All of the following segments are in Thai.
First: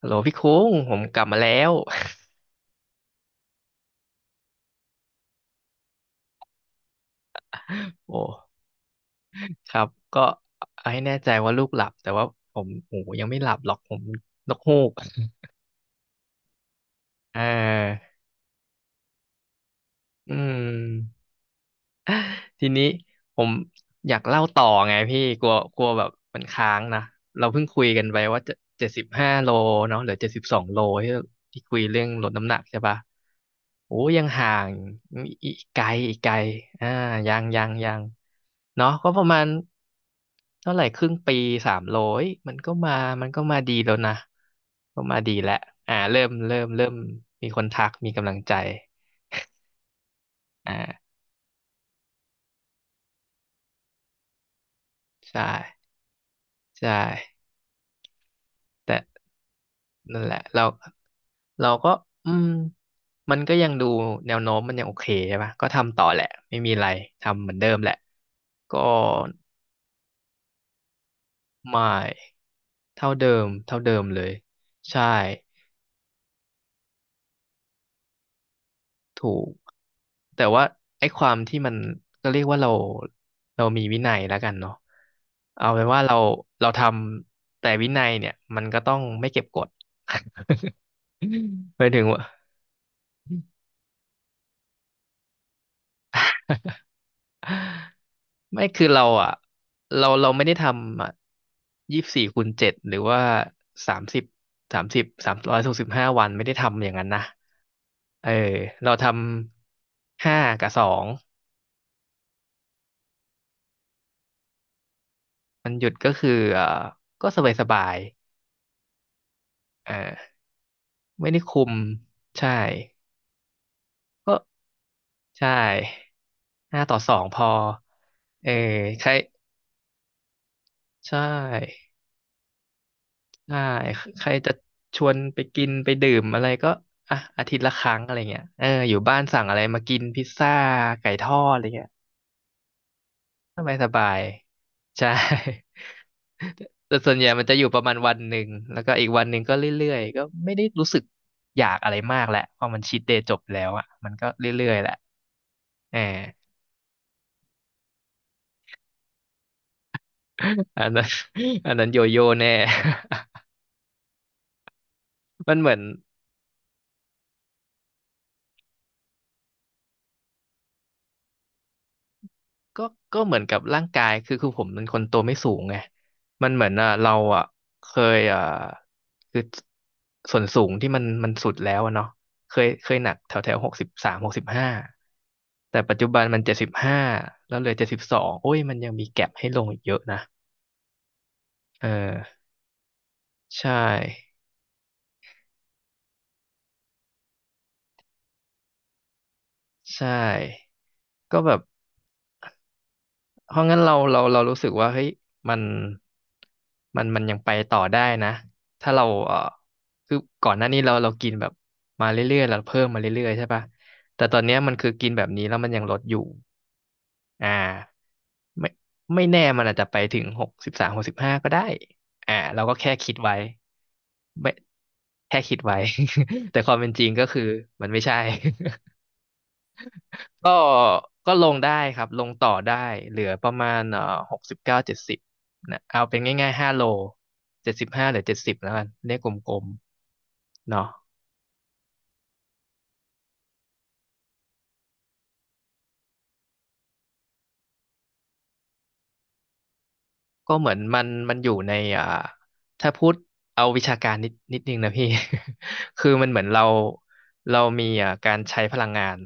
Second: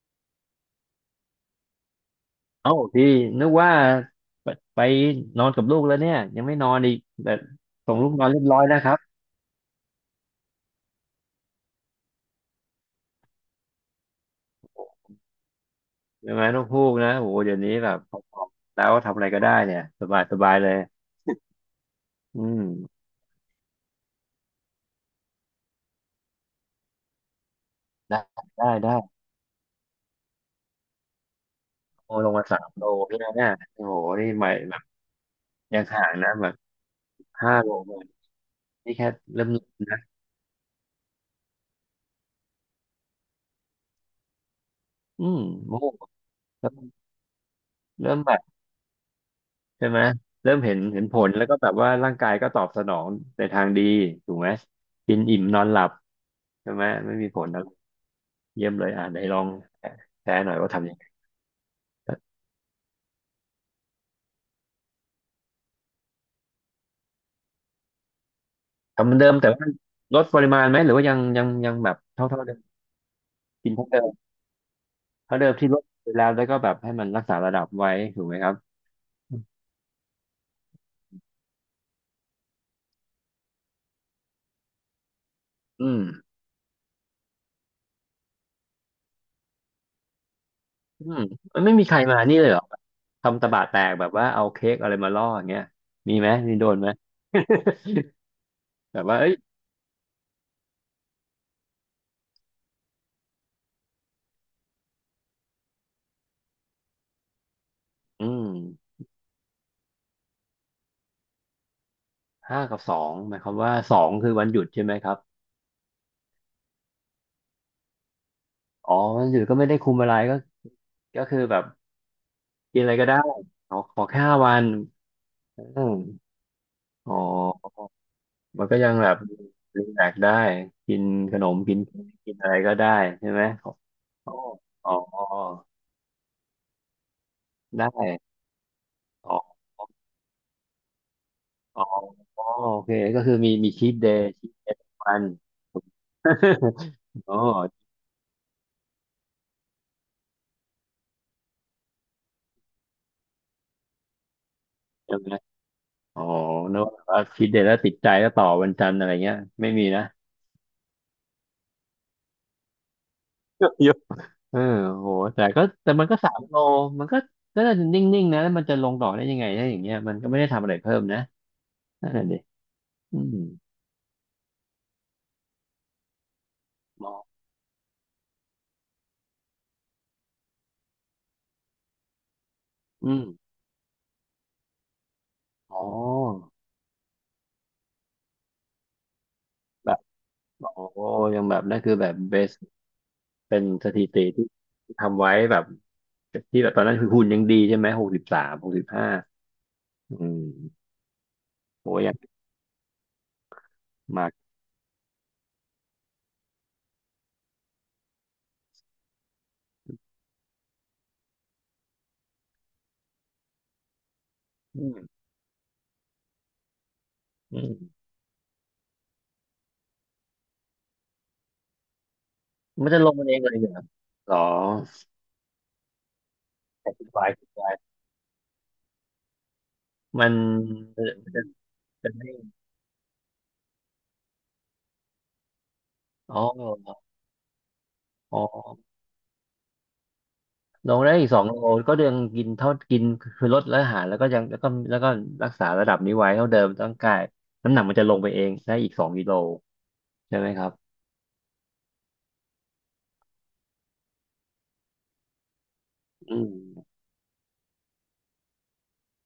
ฮัลโหลพี่คุ้งผมกลับมาแล้ว เอ้าพี่นึกว่าไปไปนอนกับลูกแล้วเนี่ยยังไม่นอนอีกแต่ส่ง ลูกโอ้นอนเรียบร้อยแล้วครับครับก็เอาให้แน่ใจว่าลูกหลับแต่ว่าผมโอ้ยังไม่หลับหรอกผมนกฮูกใช่ไหมลองพูกนะโอ้โหอ่เดี๋ยวนี้แบบพาอๆแล้วทำอะไรก็ได้เนี่ยสบายอืสบายเลยม อืมทีนี้ผมอยากเล่าต่อไงพี่กลัวกลัวแบบมันค้างนะเราเพิ่งคุยกันไปได้ว่าจะได้เจ็ดได้สิบห้าโลเนาะเหลือ72 โลที่ที่คุยเรื่องโอ้ลลดงมาน้ำหนัสากมใช่โลปะพี่นะเนี่ยโอ้โหโอ้ยังนี่ใหห่าม่งแบบอีกไกยังลห่างอีกไกนะลแบบอ่ายังห้ายัโลงยัเลงยเนาะนี่แค่ก็ประมาเริ่ณมนะเท่าไหร่ครึ่งปีสามโลเอ้ยมันก็มามันก็มาดีแล้วนะก็มาอืดีมแล้วโอ้โหอ่าเริ่มเริ่มเริ่มเริ่มมีคนทักมีเริ่มกำแบลังบใจใช่ไหมเริ่มเห็นอ่าผลแล้วก็แบบว่าร่างกายก็ตอบสนองในทางดีถูกไหมกินอิ่ใช่มนอนหลับใช่ไหมใช่ไม่มีผล เยี่ยมเลยแต่ อ่ะไหนลองนั่นแชแหละร์หน่อยเราว่าทำยังไงเราก็อืมมันก็ยังดูแนวโน้มมันยังโอเคใช่ปะก็ทำต่อแหละไม่มีอะไรทำเหมือนเดิมแหละก็ทำเหมือนเดิมแต่ว่าลดปริมาณไหมหรือว่ายังไม่แบบเท่าเดิมเท่าเดิมกินเท่าเท่าเดิเดิมมเลยใช่เท่าเดิมที่ลดไปแล้วแล้วก็แบบให้มันรักษาระดับไว้ถูกไหมครับถูกแต่ว่าไอ้ความที่มันก็เรียกว่าเรามีวินัยแล้วกันเนาะเอาเป็นอืว่ามเราทำแต่วินัยเนี่ยมันก็ต้องไม่เก็บกด อืมมันไม่ หมีมายใครถึงมาว่า นี่เลยเหรอทำตะบะแตกแบบว่าเอาเค้กอะไรมาล่ออย่างเงี้ยมีไหมมีโดนไหม ไม่คือแบเราบว่าเอ้อ่ะยเราไม่ได้ทำอ่ะ24คูณเจ็ดหรือว่าสามสิบ365 วันไม่ได้ทำอย่างนั้นนะอืเออมเราทำ5 กับ 2ห้ากับสองหมายความว่าสองคือวันหยุดใช่ไหมครับมันหยุดก็คือก็สบายสบายอ๋อวันหยุดก็ไม่ได้คุมอะไรอ่าก็ก็ไม่คือได้แบคุบมใช่กินอะไรก็ได้ขอขอแค่ก็ห้าวันใชอืม่ห้าต่อสอ๋ออ งพอเออมันก็ยังใคแบรบรีแลกซ์ได้กินใชขนมกิน่ เค้กกินอะไรก็ได้ใช่ไหมใช่อ๋อใครจะอ๋อชวนไปกินไปดื่มอะไรก็อ่ะอาทิตย์ละคไดรั้งอะไร้เงี้ยเอออยู่บ้านอ๋สั่งออะไรมากินพิซซ่าไก่ทอดอะไรอ๋อเงี้ยอ๋อโอเคก็คือมีสบายสชีทบาเดยย์ชีทเดย์ใช่ มัน แต่ส่วนให ญ่อ๋อมันจะอยู่ประมาณวันหนึ่งแล้วก็อีกวันหนึ่งก็เรื่อยๆก็ไม่ได้รู้สึกอยากอะไรมากแหละพอมันชีทเดย์จบแล้วอ่ะมันก็เรื่อยๆแหละใช่ไหมเออ อ๋อนึกว่าชีทเดย์แล้วติดใจแล้วต่อวันจันทร์อะไรเงี้ยไม่มีนะ อันนั้น อันนั้นโยโย่แน่ เยอะเออโหแต่ มันก็เหมือน แต่มันก็สามโลมันก็น่าจะนิ่งๆนะแล้วมันจะลงต่อกได้ยังไงถ้าอย่างเงี้ยมันก็ไม่ได้ทำอะไรเพิ่มนะนั่นแหละดิก็อืก็เหมมือนกับร่างกายคือผมเป็นคนตัวไม่สูงไงมันเหมือนอ่ะมเราองอ่ะเคยอ่ะคือส่วนสูงที่มันสุดแล้วอะเนาะเคยหนัอืกม แถวแถวหกสิบสามหกสิบห้าอ๋แต่อปัจจุบันมันเจ็ดสิบห้าแล้วเหลือเจ็ดสิบสองโอ้ยมันยังมีแก็ปให้ลงอีกแบเยบอะนะโอ้ยังแบบนั่นเอคือแบบเบอสเป็ใชนสถิติ่ที่ทำไว้แบบที่แบบตอนนั้นคือหุ่นยังดีใช่ไหมหกสิบสามหกสิบห้าใช่อืมก็แบบ โอ้ยังเพราะงั้นเราเรามากเรารู้สึกว่าเฮ้ยมันมันยังไปต่อได้นะถ้าเราเออคือก่อนหน้านี้เรากินแบบมาเรื่อยๆเราเพิ่มมาเรื่อยๆใช่ปะแต่ตอนเนี้ยมันอืคือมกินแบบนี้แล้วมันยังลดอยู่อ่อืมาไม่ไม่แน่มันอาจจะไปถึงหกสิบสามหกสิบห้าก็ได้อ่าเราก็มัแค่นจะลคิงดมันไว้เองเลยเหรอหรอไม่แค่คิดไว้ แต่ความคเป็นจธิริงก็บายคืคอธิดไายมันไม่ใช่ มันก็มัก็นจะลงได้ครับจะลไม่งต่อได้เหลือประมาณ69-70นะเอาเป็นอ๋อง่ายๆห้าโลเจ็ดสิบห้าหรือเจ็อ๋ดอ สิบแล้วกันเลขกลมๆเนาะลงได้อีกสองโลก็ยังกินเท่ากินคือลดและอาหารแล้วก็ยังแล้วก็รักษาระดับนี้ไว้เท่าเดิมร่างกายน้ำหนักมันจะลงไปเองได้อีกสองกิโลใช่ไหมก็คเหรัมืบอนมันมันอยู่ในอ่าถ้าพูดเอาวิชาการนิดนิดนึงนะพี่ คือมันอืเหมือนมเรามีอ่าการใช้พลังงาน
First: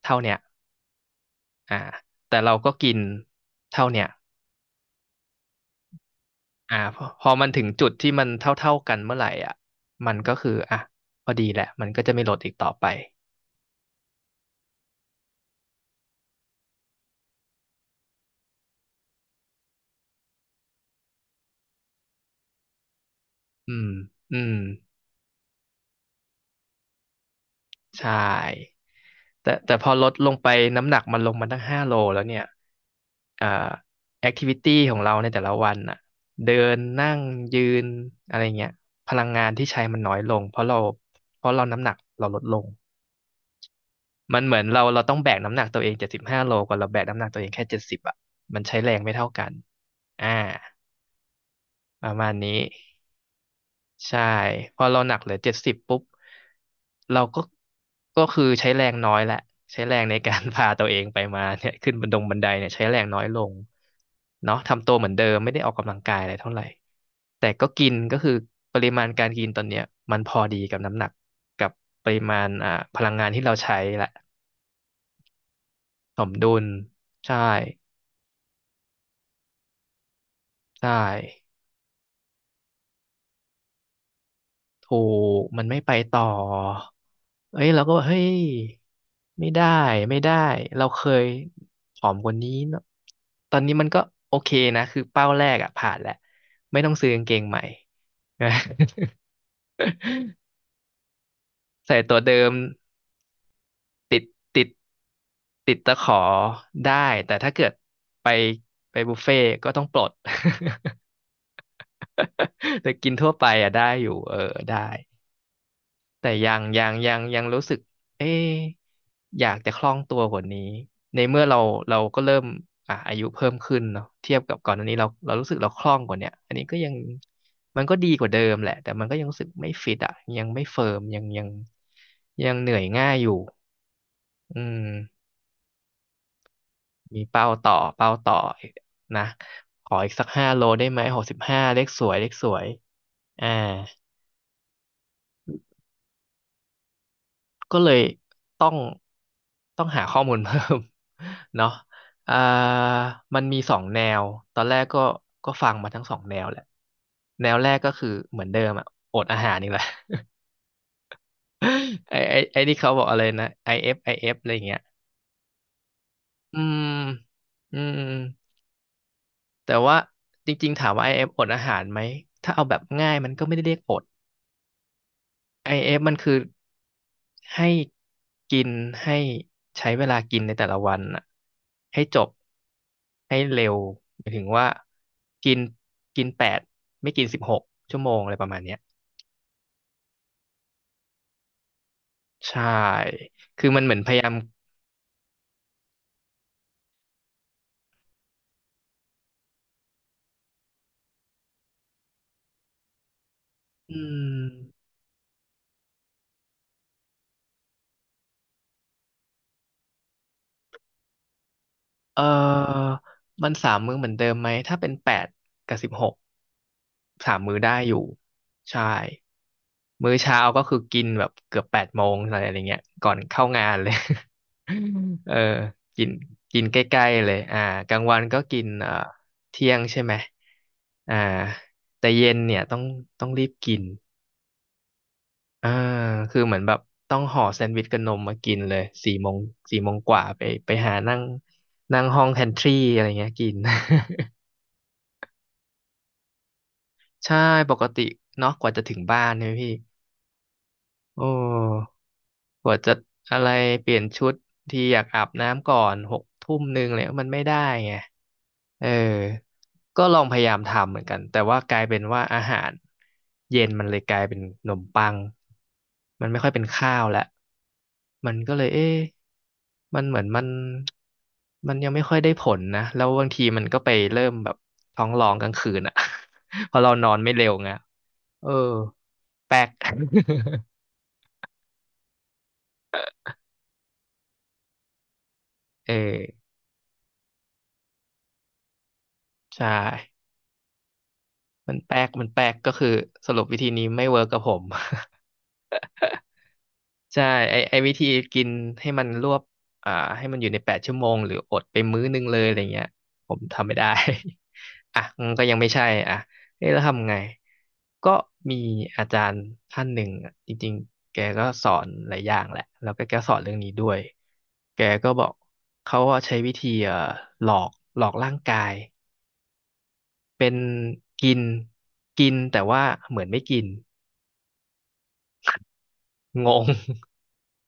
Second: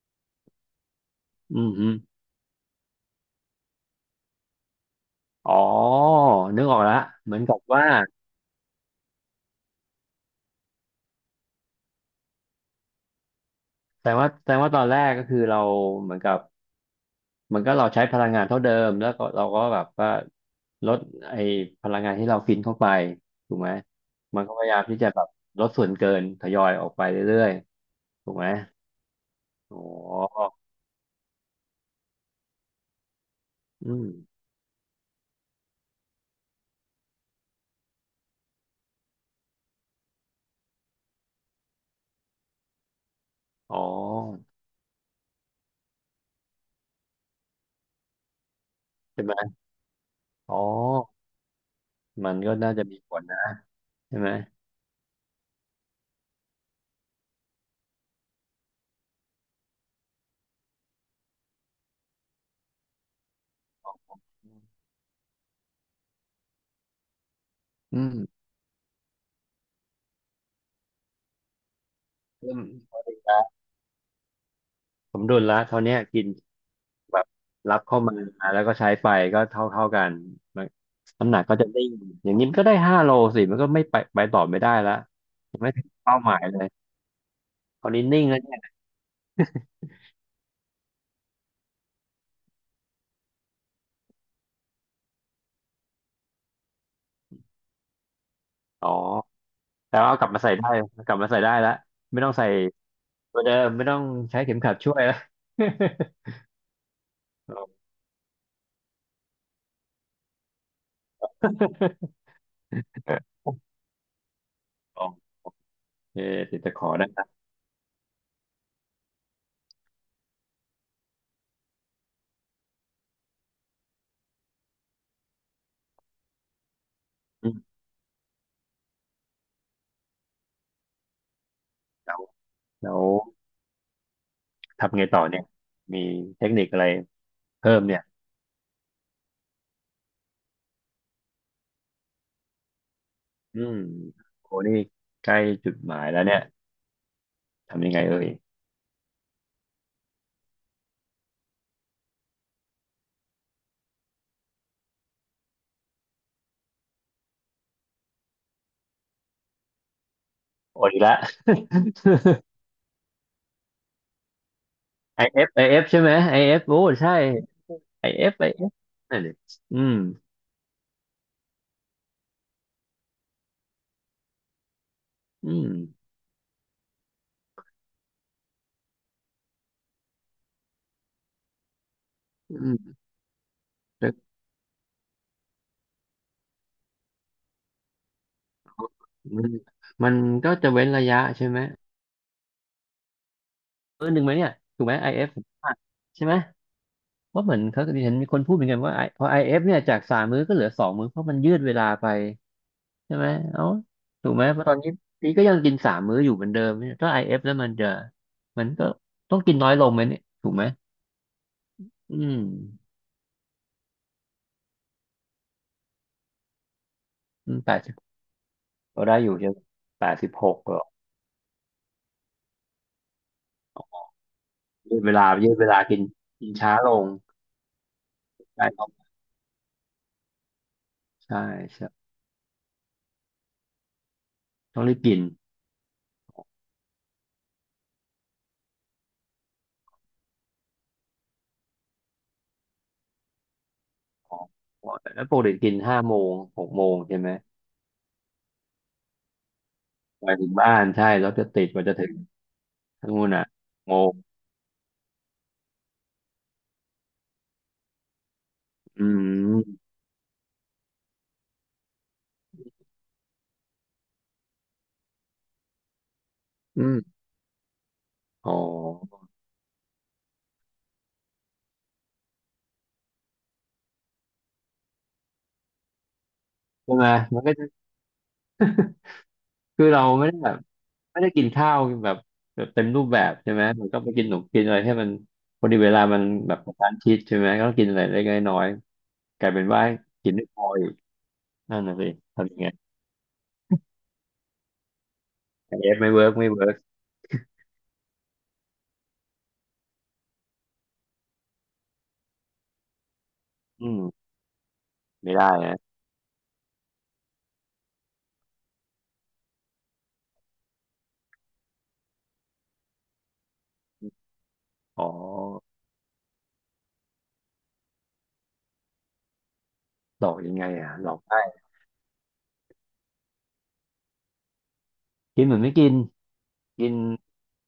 เท่าเนี้ยอืมอ่าฮึแต่เราก็กินเท่าเนี้ยอ๋อนึกอออ่ากแล้พวอพอเหมือนมันกับถึงว่าจุดที่มันเท่าๆกันเมื่อไหร่อ่ะมันก็คืออ่ะพอดีแหละมันก็จะไม่ลดอีกต่อไป แต่ว่าตอนแรกก็คือเราเหมือนกับเหมือนก็เราใช้พลังงานเท่าเดิมแล้วก็เราก็แบบว่าลดไอ้พลังงานที่เรากินเข้าไปถูกไหมอืม อืมันก็ม พยายามที่จะแบบลดส่วนเกินทยอยออกไปเรื่อยใช่ ๆถูกไหมแต่อ๋พอลดลงไปอน้ำหนักมันลงมาตั้งห้าโลแล้วเนี่ยอ่าอืม แอคทิวิตี้ของเราในแต่ละวันอ่ะเดินนั่งยืนอะไรเงี้ย พลังงานที่ใช้มันน้อยลงเพราะเราน้ำหนักเราลดลง อ๋อมันเหมือนเราต้องแบกน้ำหนักตัวเองเจ็ดสิบห้าโลกว่าเราแบกน้ำหนักตัวเองแค่เจ็ดสิบอ่ะมันใช้แรงไม่ใช่เท่าไหมกัน อ่า อ๋อประมามัณนนี้ ก็น่าจะมีผลนะใช่ใช่ไหมพอเราหนักเหลือเจ็ดสิบปุ๊บเราก็คือใช้แรงน้อยแหละใช้แรงในการ พาตัวเองไปมาเนี่ยขึ้นบันดงบันไดเนี่ยใช้แรงน้อยลงอ๋อเนาะทำตัวเหมือนเดิมไม่ได้ออกกำลังกายอะไรเท่าไหร่แต่ก็กินอืก็คือมปริมาณการกินตอนเนี้ยมันพอดีกับน้ำหนักกับปริมาณเริ่มอ่าสพมลัดุงลงานละที่เราใช้แหละสมดุลละเท่าเนี้ยสกินมดุลแบบใช่รับเข้ามาแล้วก็ใช้ไปก็เท่ากันมันใช่ น้ำหนักก็จะได้งอย่างนี้มันก็ได้ห้าโลสิมันก็ไม่ไปต่อไม่ได้ละถูกยังมันไม่ไม่ถึงไปเป้าต่อหมายเลยเอ้ยเราคราก็วบอนี้กเฮ้นิ่งยแล้วเนี่ยไม่ได้ไม่ได้เราเคยผอมกว่านี้เนอะตอนนี้มันก็โอเคนะคือเป้าแรกอะผ่านแล้วไม่ต้องซื้อกางเกงใหม่นะ อ๋อแต่ว่าเอากลับมาใส่ ได้กลับมาใส่ได้แลวใส่ตัวไม่ต้อเดิงใส่มตัวเดิมไม่ต้องติดใช้เข็มติดขัดช่วยและ ติดตะขอได้แต่ถ้าเกิดไปไปบุฟเฟ่ก็ต้องปลด แต่กินทั่วไปอะได้ อยู่เออได้ โอเคแต่ยัติงดตะขยัองได้ ยังยังรู้สึกเอ๊ะอยากจะคล่องตัวกว่านี้ในเมื่อเราเราก็เริ่มอายุเพิ่มขึ้นเนาะเทียบกับก่อนอันนี้เรารู้สึกเราคล่องกว่าเนี้ยอันนี้ก็ยังอืมมันก็ดีกว่าเดิมแหละแต่มันก็ยังรู้สึกไม่ฟิตอ่ะยังไม่เฟิร์มยังแล้วยังเหนื่อยแล้วง่ายอยู่อืทำไงต่มอเนี่ยมีเทคนิคอะไรมีเป้าต่เพิ่อมเนี่ยเป้าต่อนะขออีกสัก5 โลได้ไหม65เลขสวยเลขสวยอ่า อืมโอ้นี่ใกล้จุดหมายแล้วเนี่ยก็ทำเลยังไงยเอ่ยต้องต้องหาข้อมูลเพิ่ม เนาะอ่ามันมีสองแนวตอนแรกก็ก็ฟังมาทั้งสองแนวแหละแนวแรกก็คือเหมือนเดิมอะอดอาหารนี่แหละ โอ้ยละ ไอ้ที่เขาบอกอะไรนะ IF IF อฟไอเอฟอะไรอย่างเงี้ย ไอเ IF ใช่ไหมไอเออืฟโอ้มใช่อืม ไอเอฟนั่นดิแต่อืมว่าจริงๆถามว่า IF อเอฟอดอาหารไหม ถ้าเอาแบบง่ายมันก็ไม่ได้เรียกอด อืมไอเอฟมันคือให้กินให้ใช้เวลากินในแต่ละวันน่ะให้จบอืมให้เร็วแล้วหมายถึงว่ากินกินแปดไม่กินสิบหกชั่วโมงอะไรประมาณเนี้ยมันมันก็จะเว้นระยะใช่ไหมใช่คือมันเหมือนเออพหยานึ่งยาไหมมเนี่ยถูกไหมไอเอฟใช่ไหมเพราะเหมือนเขาเห็นมีคนพูดเหมือนกันว่า I- พอ IF เอฟเนี่ยจากสามมื้อก็เหลือสองมื้อเพราะมันยืดเวลาไป ใช่ไหมเอ้าอืถูกไหมมเพราะตอนนี้พี่ก็ยังกินสามมื้ออยู่เหมือนเดิมเนี่ยถ้าไอเอฟแล้วมันก็ต้องกินน้อยลงไหมเนี่ยถูกไหมอืเอมอมันสามมื้อเหมือนเดิมไหมถ้าเป็นแปดกับสิบหกสามอืมื้อมแปได้ดสิอบยู่ใช่ก็ได้อยู่ใช่ไหมแปมื้อดสิบเช้าหกก็คืก็อกินแบบเกือบ8 โมงอะไรอย่างเงี้ยก่อนเข้างานเลย ยืดเวลาเออยืดเวลากินกินกินกินช้าใกลล้งๆ เลยอ่ากลางวันก็กิใช่นต้องเที่ยงใช่ไหมอ่าใช่ใช่แต่เย็นเนี่ยต้องรีบกินต้องรีบกินอ่าคือเหมือนแบบต้องห่อแซนด์วิชกับนมมากินเลยสี่โมงสี่โมงกว่าไปไปหานั่งนั่งห้องแพนทรีอะไรเงี้ยกิน อ๋อแล้วปกติกินห้าโมงหกโมงใช่ ไหมใช่ปกติเนาะกว่าจะถึงบ้านเนี่ยพี่ไปถึงบ้านใช่โอแลจะติดกว่า้ จะถึงกว่าจะทั้งนู้นอะอ่ะไรเปหกโมลี่ยนงชุดทีอยากอาบน้ำก่อน6 ทุ่ม 1เลยมันไม่ได้ไงเอออืมก็ลองพยายามทำเหมือนกันแต่ว่ากลายเป็นว่าอาหารเย็นมันเลยกลายเป็นขนมปังมันไม่ค่อยเป็นอืข้าวมแล้วมันอ๋ก็อเลยเอ๊ะมันเหมือนมันยังไม่ค่อยได้ผลนะแล้วบางทีมันก็ไปเริ่มแบบท้องร้องกลางคืนอ่ะ พอเราใช่นไหมอนไม่มันเร็ก็วจะไงเออแปลก คือเราไม่ได้แบบ ไม่ได้กินข้าวแบบแบบเต็มรูปแบบใช่ไหมมันก็ไปกินหนมกินอะไรให้มันพอดี เวเอลามัอนแบบกระชั้นชิดใช่ไหมก็ต้องกินอะไรเล็กๆน้อยๆกลายเป็นใช่ ว่ากินไม่พออีกมันนั่นน่ะแป๊สิกมันแป๊ทำกยังไงก็คือสรุปวิธีนี้ไม่เวิร์กกับผม ไอเอฟไม่เวิร์กใช่ไอวิธีกินให้มันรวบอ่าให้มันอยู่ใน8 ชั่วโมงหรืออดไปมื้อนึงเลยอะไรเงี้ยผมทำไม่ได้ อืม อ่ะมันไม่ก็ได้ยังไม่นะใช่อ่ะเอ๊ะแล้วทำไงก็มีอาจารย์ท่านหนึ่งอ่ะจริงๆแกก็สอนหลายอย่างแหละแล้วก็แกสอนเรื่องนี้ด้วยแกอ๋อก็บอกเขาว่าใช้วิธีหลอกหลอกร่างกายหลอกเป็ยันงไงอ่ะหลอกกิได้นกินแต่ว่าเหมือนไม่กินกินเหมือนไม่กินงง กิน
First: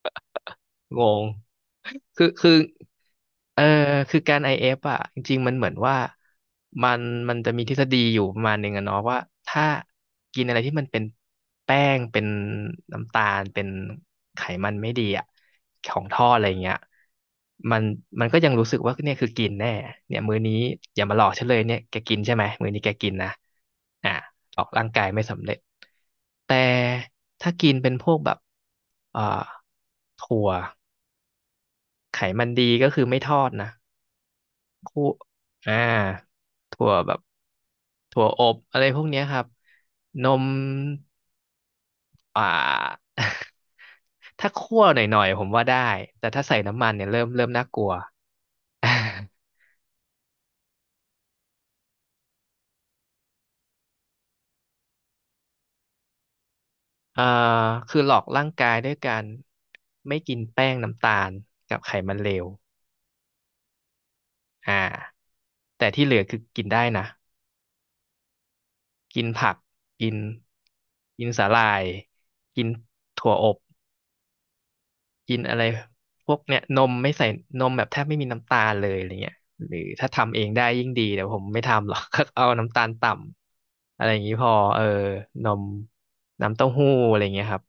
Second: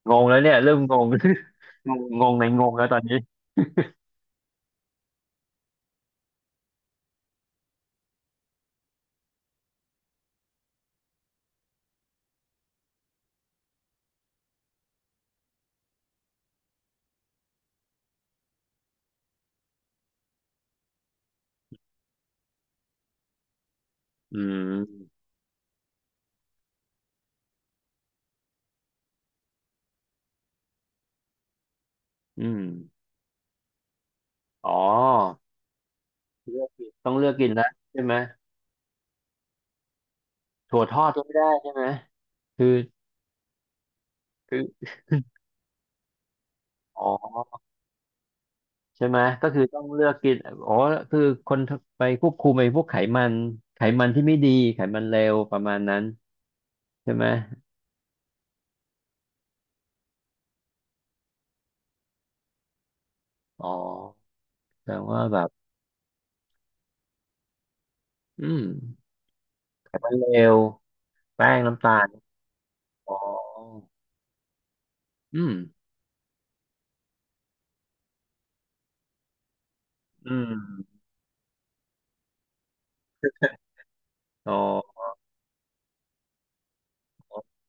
งงแล้วเนี่ยเริ่มงงง งงงงคืองในคืองงแล้วตอนนี้เออคือการ IF อเอฟอ่ะจริงๆมันเหมือนว่ามันมันจะมีทฤษฎีอยู่ประมาณหนึ่งอะเนาะว่าถ้ากินอะไรที่มันเป็นแป้งเป็นน้ำตาลเป็นไขมันไม่ดีอ่ะของทอดอะไรเงี้ยมันมันก็ยังรู้สึกว่าเนี่ยคือกินแน่เนี่ยมื้อนี้อย่ามาหลอกฉันเลยเนี่ยแกกินใช่ไหมมื้อนี้แกกินนะอ่ะอืหลอกมร่างกายไม่สำเร็จแต่ถ้ากินเป็นพวกแบบเอ่าถั่ว ไขอืมันมดีก็คือไม่ทอดนะอ๋อคู่อ่าเลือกถั่กิวนแบต้องบเลือกกินแล้วใช่ไหมถั่วอบอะไรพวกเนี้ยครับ นมถั่วทอดก็ไม่ได้ใช่ไหมอ่า คือ ถ้าคือคั่วหน่อยๆผมว่าได้ แต่ถ้าใส่น้ำมันอ๋เนี่ยเริ่มอ น่ากลัว ใช่ไหมก็คื อต้องเลือกกินอ๋อคือคนไปควบคุมไอ้พวกไขมันไขมันที่ไม่ดีไขมันเลวประมาณนั้นใช่เอ่อไหมคือหลอกร่างกายด้วยการไม่กินแป้งน้ำตาลกับไขมันเลวอ๋ออ่แปลว่าาแบบแต่ที่เหลือคือกินได้นะ อืมกินผักไขกิมันนเลวกินสาแป้หงร่ายน้ำตาลกินอ๋อถั่วอบ กินอืมอะไรพวกเนี่ยนมไม่ใส่นมแบบแทบไม่มีน้ำตาลเลยอะไรเงี้ยหรือถ้าอืทำเองมได้ยิ่งดีแต่ผมไม่ทำหรอก เอาน้ำตาลต่ำอะไรอย่างนี้พอ๋ออเออนมน้ำเต้าหู้อะไรเงี้ยครับ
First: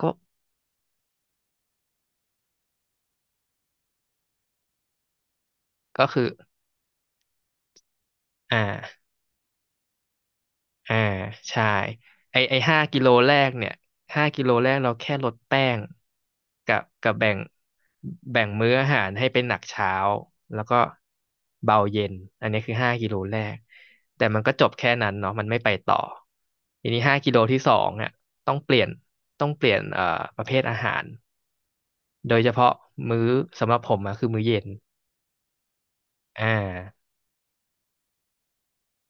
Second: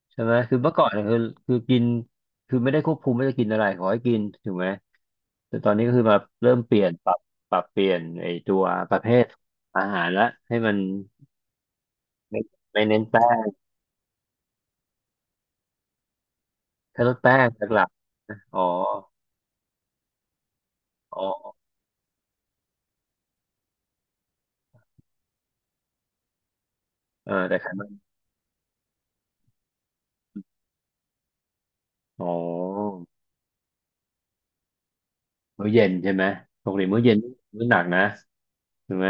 ก็ใช่ไหมคือเมื่อก่อนเนี่ยคือคือกินคือไม่ได้ควบคุมไม่าจะกินอะไรขอให้กินถูกไหมแต่ตอนนี้ก็ก็คือมาคือเริ่มเปลี่ยนปรับปรับเปลี่ยนไอ้ตัอ่วประเภา ทอาหารละให้มันอ่าใช่ไอไม่ไอห้าไม่กิเน้นโลแป้แรง กเนี่ยห้ากิโลแรกเราแค่ลดแป้งกับแค่กัลบดแบ่แป้งงหลักๆนะแบ่งอ๋อมื้ออาหารให้เป็นหนักเช้าแล้วก็อ๋อเบาเย็นอันนี้คือห้ากิโลแรกแต่มันก็จบแค่นั้นเนาะมันไม่ไปต่อทีนี้ห้าเอกิอโลแต่ที่ไขสอมังนอ่ะต้องเปลี่ยนต้องเปลี่ยนประเภทอาหารอ๋โดยเฉพาะอมื้อสำหรับผมอะคือมื้อเย็นมื้อเย็นใช่ไหมอ่ปกติมื้อา เย็นมื้อหนักนะถูกไหม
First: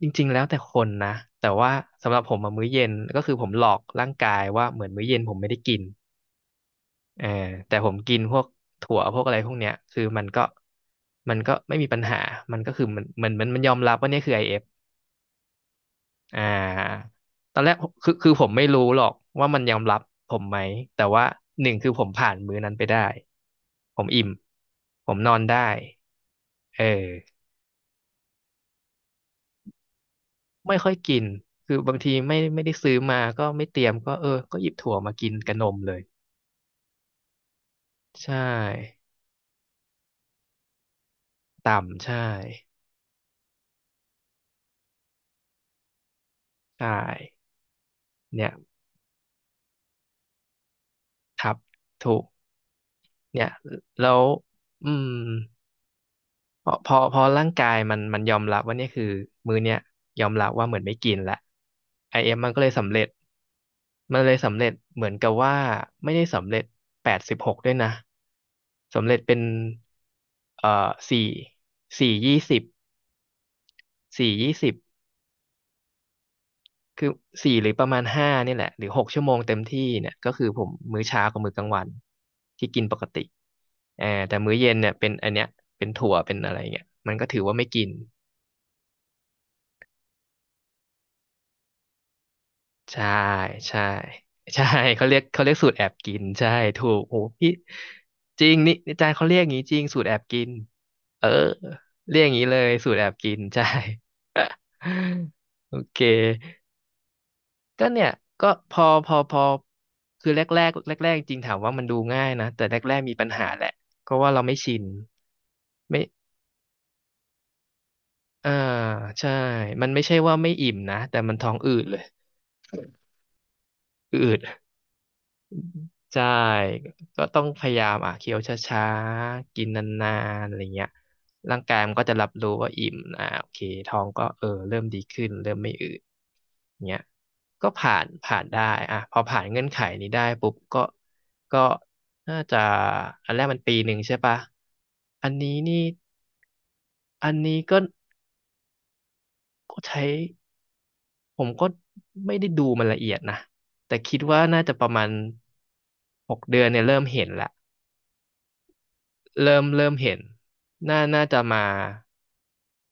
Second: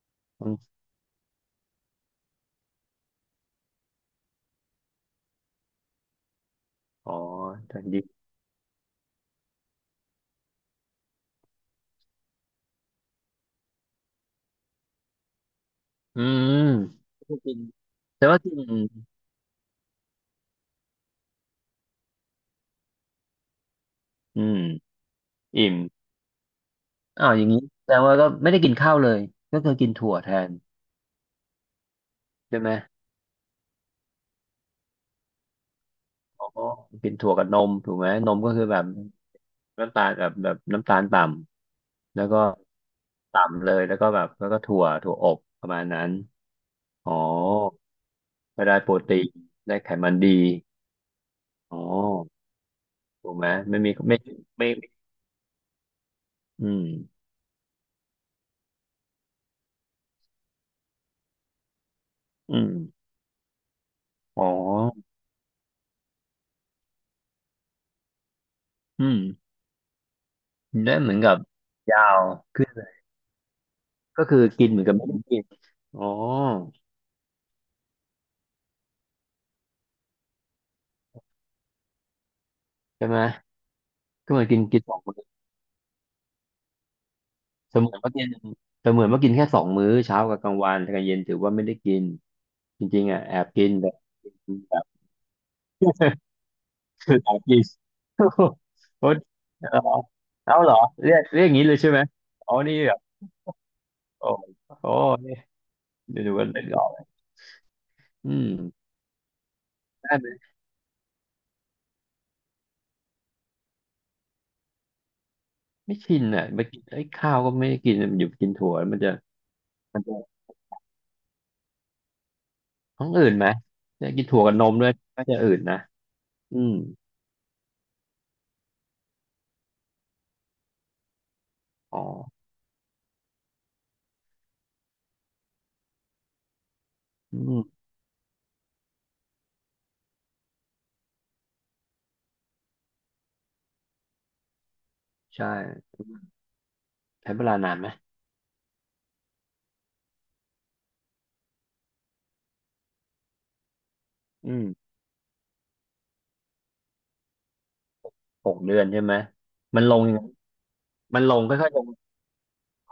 จริงๆแล้อวมแต่คนนะ แต่ว่าสำหรับผมอะมื้อเย็นก็คือผมหลอกร่างกายว่าเหมือนมื้อเย็นผมไม่ได้กินอ๋อเออแต่แต่ผมดีกินพวกถั่วพวกอะไรพวกเนี้ยคือมันก็มันก็ไม่มีปัญหา มันก็คือมันยอมรับว่าเนี่ยคือไอ f อฟอือ่มาไม่กิตอนนแรกคือแต่คือว่าผมกินไม่รู้หรอกว่ามันยอมรับผมไหม แต่ว่าหนึ่งคือผมผ่านมื้อนั้นไปได้ ผมอิ่มอืมผมนอนได้อิ่มเออ อ้าวอย่างนี้แสดงว่าก็ไม่ได้กินข้าวเลยก็คือกินถั่วแทนไม่ค่อยกิน คือบางทีไม่ใช่ไม่ไหมได้ซื้อมาก็ไม่เตรียมก็เออก็หยิบถั่วมากินกับนมเลยอ๋อกินถั่วกับนมถูกไหมนใช่มก็คือแบบน้ำตาลแบบน้ำตาลต่ต่ำำแล้ใช่วก็ต่ำเลยแล้วก็แบบแล้วก็ถั่วถั่วอบประมาณนั้นใช่อ๋อ เนี่ยไม่ได้โปรตีนได้ไขมันดีครับอ๋อถูกถูกเนี่ไหมยไม่มีแล้ไม่วไม่อืมอืพอมพอพอร่างกายมันยอมรับว่าเนี่ยคือมื้อเนี้ยยอมรับว่าเหมือนไม่กินละไอเอ็มมันอืก็เลมยสำเร็จมันเลยอ๋อสำเร็จเหมือนกับว่าไม่ได้สำเร็จแปดสิบหกด้วยนะ อืสำเร็มจเป็นเอ่อได้เหมือนสี่กับยาสี่วยี่สิบ ขึ้นเลยก็สี่คือยี่กิสินบเหมือนกับไม่ได้กินอ๋อคือสี่หรือประมาณห้าเนี่ยแหละหรือหกชั่วโมงเต็มที่เนี่ยก็คือผมมื้อเช้ากับมื้อกลางวันที่กินปกใช่ไหมติเออก็แต่เหมือนมื้อกินเย็นกินเนี่สยองเป็นมื้อันอเนี้ยเป็นถั่วเป็นอะไรเงี้ยมันก็ถือว่าไม่เสกินมือนว่ากินเสมือนว่ากินแค่สองมื้อเช้ากับกลางวันแต่กลางเย็นถือว่าไม่ได้กินจริงใช่ๆอ่ะแอบกินใช่แต่ใช่ แบบ เขาเรียกสูตรแอบกินใช่ถูก คืโอ้อแอบพี่กิน โอ้โหจริงนี่อาจาโอ้รย์เขาเรียกอย่างนี้จริงโหสูตรแอบกินเอาเหรอเรียเอกอเรียกอย่างนี้เลยใช่ไหมเรียกอย่างนี้อ๋อเลยนี่สูแบตรบแอบกินใช่ โอ้โห โอเค เดี๋ยวดูว่านึกออกไหมก็เนี่ยอืก็มพอได้ไหมคือแรกๆจริงถามว่ามันดูง่ายนะแต่แรกมีปัญหาแหละเพราะว่าเราไม่ชินไม่ไม่ชินอ่ะมากินไอ้ยข้าวก็ไม่ได้กินมันอยู่กิอ่านถั่วมันจะใช่มันมัไม่นจะใช่ว่าไม่อิ่มนะแต่มันท้องอืดเลยท้องอืดไหมจะอืกินถั่ด วกับนมด้วยก็จะอืดนะใช่อืมก็ต้องพยายามอ่ะเคี้ยวช้าๆกินนานๆอะไรเงี้ยร่างกายมันอ๋อก็จะรับรู้ว่าอิ่มอ่ะโอเคท้องก็เออเริ่มดีขึ้นเริ่มไม่อืดเงี้ยอืมก็ผ่านได้อ่ะพอผ่านเงื่อนไขนี้ได้ปุ๊บก็ก็น่าจะอันแรกมันปีหนึ่งใช่ปะอันใช่นี้นี่อัใช้นเวลานี้นาก็นไหมก็ใช้ผมก็ไม่ได้ดูมันละเอียดนะแต่คิดว่าอืน่ามจะประมาณหกเดือนเนี่ยเริ่มเห็นละ หกเดือนใช่ไหมเริ่มมันเริ่ลมงยัเห็งน ไงน่ามันน่าลจะงมาค่อยๆลงค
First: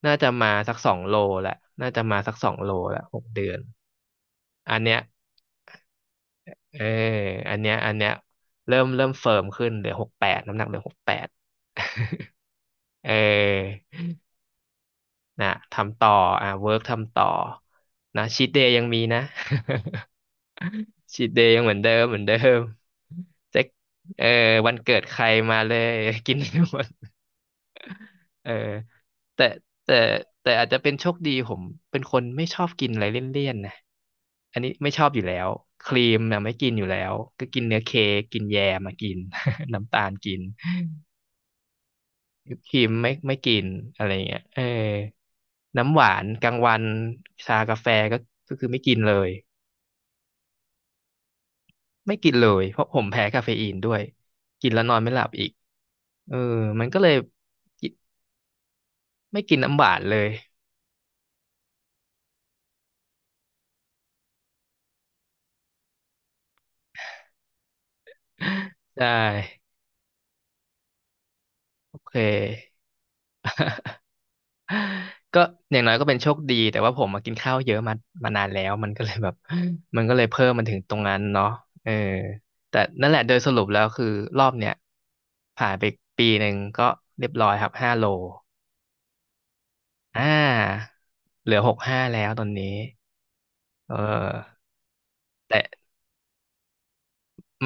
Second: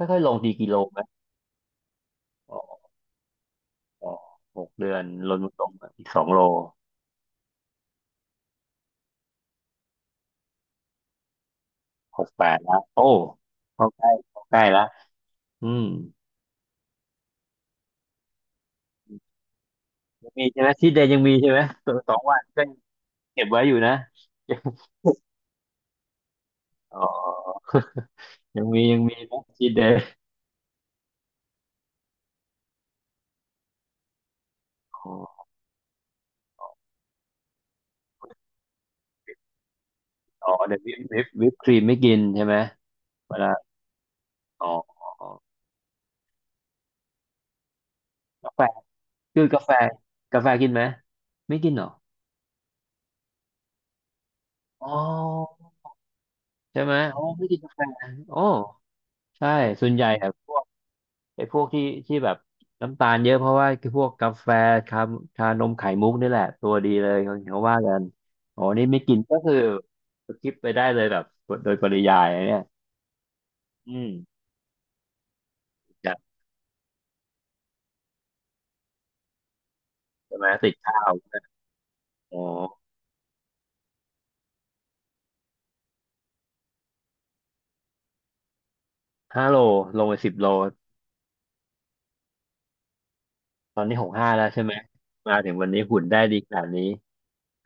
น่า่อยๆจะลงดีมากิสัโลกสอไหงมโลแหละน่าจะมาสักสออ๋งอโลแหละหกเดือน อ๋อหกอันเดืเนี้อยนลดลงลงอีกสองโลเอออันเนี้ยอันเนี้ยเริ่มเฟิร์มขึ้นเหลือหกแปดน้ำหนักเหลือหกแปด หกแปดแล้วโอ้ เออเข้าใกล้เข้าใกล้แล้วนะอืมทำต่ออ่ะเวิร์กทำต่อนะชีทเดย์ยังมีนะ ยังมีใช่ไหมชีทเดย์ ยัชีงทมีเดใช่ย์ไหยัมงเหมือนเดิตัวมสเหอมืองนเดิวันมก็ยังเก็บเจ๊ไว้กอยู่นะ เออวันเกิดใครมาเลย กินให้หมดอ๋อเออ ยังมียังมีมุกแต่ทีดเดแต่ฟแต่อาจจะเป็นโชคดีผมเป็นคนไม่ชอบกินอะไรเลี่ยนๆนะอันนี้ไม่อชอบอยู่แล้อ๋อวครีมน่ะไม่กินอยู่แล้วก็กินเนื้อเค้กกินแยมมากิน น้ำตาลกินอ๋อเดี๋ยววิปครีมไม่กินใช่ไหมครีมไม่เวไม่ลากินอะไรเงี้ยเอออ๋ออ๋ออ๋อน้ำหวานกลางวันชากาแฟก็กาก็แฟคือไม่กินเลยคือกาแฟกาแฟกินไหมไม่กินเหรอไม่กินเลยเพราะผมแพ้คาเฟอีนด้วยกินแล้วอ๋อนอนไม่หลับอีกเออใช่มันไหมก็เลยโอ้ไม่กินกาแฟกิโอ้ไม่ใช่กินน้ำหส่ววานนใหญ่เลย อะพวกไอ้พวกที่แบบน้ำตาลเยอะเพราะว่าคือพวกกาแฟชาชานมไข่มุกนี่แหละตัวดีเลยเขาเขาว่ากันอ๋อนี่ไม่ ได้กินก็คือสกิปไปได้เลยแบบโดยปโอริเค ยายอะเนี่ยอืมก็อย่างน้อติยดก็กัเป็นโชคนดีแต่ว่าผมมากินข้าวเยอะมามานานแล้วมันก็เลยแบบมันก็เลยใช่เพิ่ไหมมมันติถึดงตรข้างวนั้นใช่ไหเนาะมเอออ๋อ แต่นั่นแหละโดยสรุปแล้วคือรอบเนี้ยผ่านไปปีหนึ่งก็เรียบร้อยครับห้าโลห้าโลลงไปอ่สิบโลาเหลือหกห้าแล้วตอนนี้ตอนเอนี้หกห้าแล้วอใช่ไหมมาถึงแต่วันนี้หุ่นได้ดีขนาดนี้ไ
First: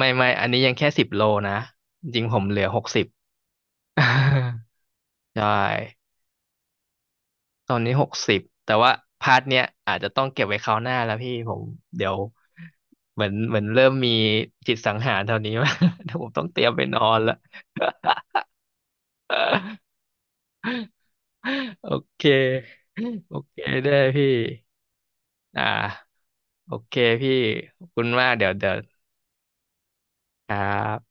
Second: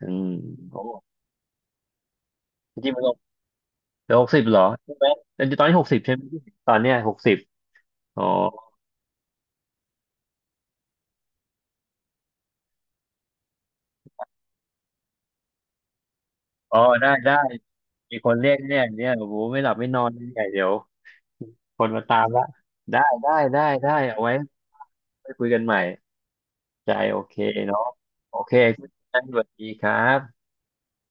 อื่มไม่อันนี้ยังโอ้แค่สิบโลนะจริงๆผมเหลือจหกริงๆสิมันบ ลงไปหกสิบเหรอใช่ไหม แต่ใช่ ตอนนี้หกสิบใช่ไหมตอนเนี้ยหกสิบตอนนี้หกอ๋อสิบแต่ว่าพาร์ทเนี้ยอาจจะต้องเก็บไว้คราวหน้าแล้วพี่ผมเดี๋ยวเหมือนเริ่มมีจิตสังหารเท่านี้มา เดี๋ยวผมต้องเตรียมอ๋อไปนอได้นละ ได้มีคนเรียกเนี่ยเนี่ยโอ้โหไม่หลับไม่นอนเนี่ยเดี๋ยว คโอนมาตาเคมละได้ได้โอเคได้ได้ได้เอาพี่ไว้ไปคุยกัอ่นใหม่าโอใจเคโอพี่เคขเนาะอบคุณมากโอเดี๋ยเควเดี๋ยวงั้นสวัสดีครับครับ